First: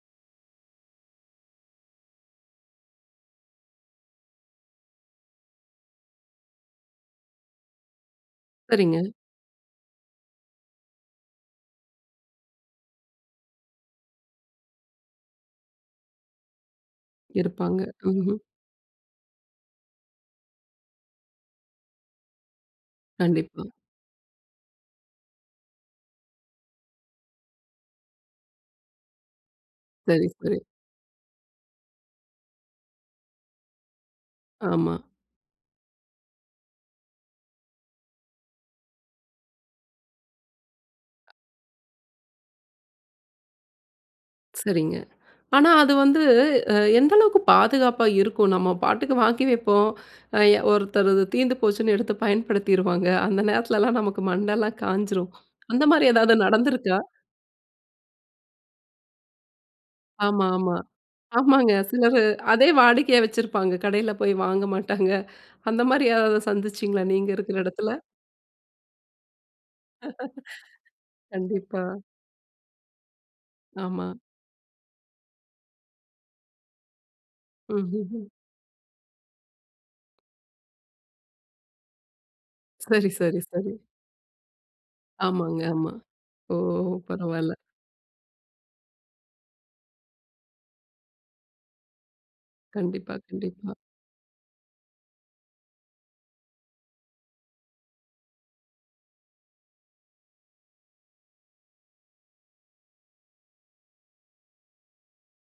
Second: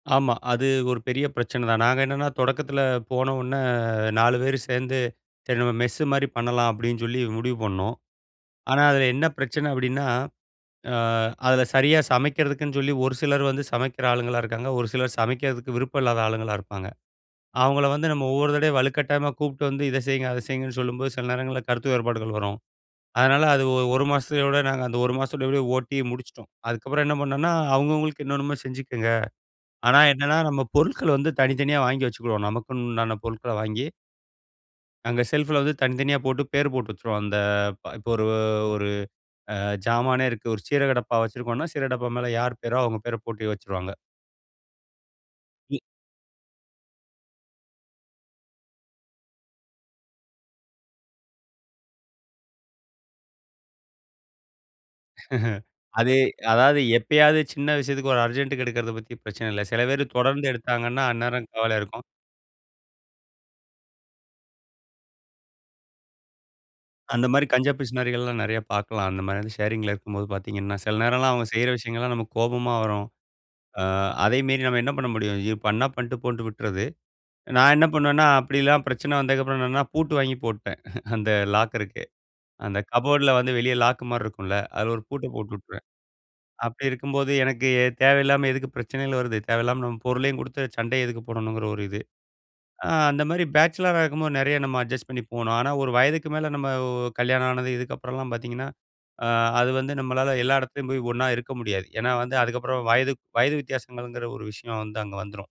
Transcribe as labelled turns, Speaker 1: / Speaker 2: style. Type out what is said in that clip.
Speaker 1: ஆமா. அது ஒரு பெரிய பிரச்சனை தான். நாங்க என்னான்னா, தொடக்கத்தில போனவுன்ன அ 4 பேரு சேந்து, சரி நம்ம மெஸ்ஸு மாரி பண்ணலாம் அப்பிடின் சொல்லி முடிவு பண்ணோம். ஆனா,
Speaker 2: சரிங்க.
Speaker 1: அதில என்ன பிரச்சனை அப்பிடின்னா, அ அதில சரியா சமைக்கிறதுக்குன்னு சொல்லி, ஒரு சிலர் வந்து சமைக்கிற ஆளுங்களா இருக்காங்க. ஒரு சிலர் சமைக்கிறதுக்கு விருப்பம் இல்லாத ஆளுங்களா இருப்பாங்க.
Speaker 2: இருப்பாங்க,
Speaker 1: அவுங்கள வந்து நம்ம
Speaker 2: ம்ஹ்ம்.
Speaker 1: ஒவ்வொரு தடவையும் வலுக்கட்டாயமா கூப்ட்டு வந்து இத செய்ங்க, அத செய்ங்கன்னு சொல்லும்போது, சில நேரங்கள்ல கருத்து வேறுபாடுகள் வரும். அதனால அது
Speaker 2: கண்டிப்பா.
Speaker 1: ஒரு, ஒரு மாசத்தயோட நாங்க அந்த ஒரு மாசத்தோட ஓட்டி முடிச்சிட்டோம். அதுக்கப்புறம் என்ன பண்ணன்னா, அவுங்கவுங்களுக்கு, என்னென்னமோ செஞ்சிக்கங்க. ஆனா
Speaker 2: சரி,
Speaker 1: என்னான்னா,
Speaker 2: சரி.
Speaker 1: நம்ம பொருட்கள் வந்து தனித்தனியா, வாங்கி வச்சுகிருவோம். நமக்குன்னு உண்டான பொருட்கள வாங்கி
Speaker 2: ஆமா.
Speaker 1: அங்க செல்ஃப்ல வந்து தனித்தனியா போட்டு, பேரு போட்டு வச்சிருவோம். அந்த இப்ப ஒரு, ஒரு அ ஜாமானே இருக்கு. ஒரு சீரக டப்பா வச்சிருக்கோன்னா, சீரகடப்பா மேல யார் பேரோ, அவுங்க பேர போட்டு வச்சிருவாங்க.
Speaker 2: சரிங்க. ஆனா
Speaker 1: இ
Speaker 2: அது வந்து அ எந்த அளவுக்கு பாதுகாப்பா இருக்கும்? நம்ம பாட்டுக்கு வாங்கி வப்போம். அ எ ஒருத்தரு அது தீந்து போச்சுன்னு எடுத்து பயன்படுத்திருவாங்க. அந்த நேரத்திலலாம் நமக்கு மண்டைலாம் காய்ஞ்சுரும். அந்த மாரி
Speaker 1: அதே
Speaker 2: எதாவது
Speaker 1: அதாவது,
Speaker 2: நடந்த்துருக்கா?
Speaker 1: எப்பயாவது சின்ன விஷயத்துக்கு, ஒரு அர்ஜெண்ட்க்கு எடுக்குறத பத்தி பிரச்சனை இல்ல. செல பேரு தொடர்ந்து
Speaker 2: ஆமா, ஆமா,
Speaker 1: எடுத்தாங்கன்னா, அந்நேரம்
Speaker 2: ஆமாங்க.
Speaker 1: கவலையா இருக்கும்.
Speaker 2: சிலரு அதே வாடிக்கையா வச்சிருப்பாங்க. கடையில போய் வாங்க மாட்டாங்க. அந்த மாரியாராவது சந்திச்சிங்களா?
Speaker 1: அந்த
Speaker 2: நீங்க
Speaker 1: மாரி
Speaker 2: இருக்கிற
Speaker 1: கஞ்ச
Speaker 2: எடத்துல.
Speaker 1: பிசுனாரிகள்லாம் நெறைய பாக்கலாம். அந்தமாரி வந்து ஷேரிங்ல இருக்கும்போது பாத்தீங்கன்னா, சில நேரம்லாம் அவுங்க செய்ற
Speaker 2: கண்டிப்பா.
Speaker 1: விஷயங்கள்லாம் நமக்கு கோபமா வரும். அ
Speaker 2: ஆமா.
Speaker 1: அதையும் மீறி நம்ம என்ன பண்ண முடியும்? இது பண்ணா பண்ட்டு போன்ட்டு விட்டுறது. நான் என்னா
Speaker 2: ம்ஹ்ம்,
Speaker 1: பண்ணுவேன்னா,
Speaker 2: ஹ்ம்.
Speaker 1: அப்பிடிலாம் பிரச்சனை வந்ததுக்கு அப்புறம், என்னென்னா பூட்டு வாங்கி போட்டேன் அந்த லாக்கருக்கு. அந்த
Speaker 2: சரி,
Speaker 1: கபோர்ட்ல
Speaker 2: சரி,
Speaker 1: வந்து
Speaker 2: சரி.
Speaker 1: வெளிய லாக்குமாரி இருக்கும்ல! அதில ஒரு பூட்ட போட்டு
Speaker 2: ஆமாங்க,
Speaker 1: விட்டுருவேன்.
Speaker 2: ஆமா. ஓ!
Speaker 1: அப்பிடி இருக்கும்போது,
Speaker 2: பரவால்ல.
Speaker 1: எனக்கு தேவையில்லாம எதுக்கு பிரச்சனைகள் வருது? தேவையில்லாம நம்ம பொருளையும் குடுத்து, சண்டையும் எதுக்கு போடணுங்கிற ஒரு இது. ஆ
Speaker 2: கண்டிப்பா,
Speaker 1: அந்த மாரி
Speaker 2: கண்டிப்பா.
Speaker 1: பேச்சிலரா இருக்கும்போது, நெறையா நம்ம அட்ஜஸ்ட் பண்ணி போனோம். ஆனா, ஒரு வயதுக்கு மேல, நம்ம ஒ கல்யாணம் ஆனது, இதுக்கப்புறம் எல்லாம் பாத்தீங்கன்னா, அ அது வந்து நம்மளால எல்லா எடத்துலயும் போயி, ஒன்னா இருக்க முடியாது. ஏன்னா வந்து, அதுக்கு அப்புறம் வயது வயது வித்தியாசங்கள்ங்குற ஒரு விஷயம் வந்து அங்க வந்துரும்.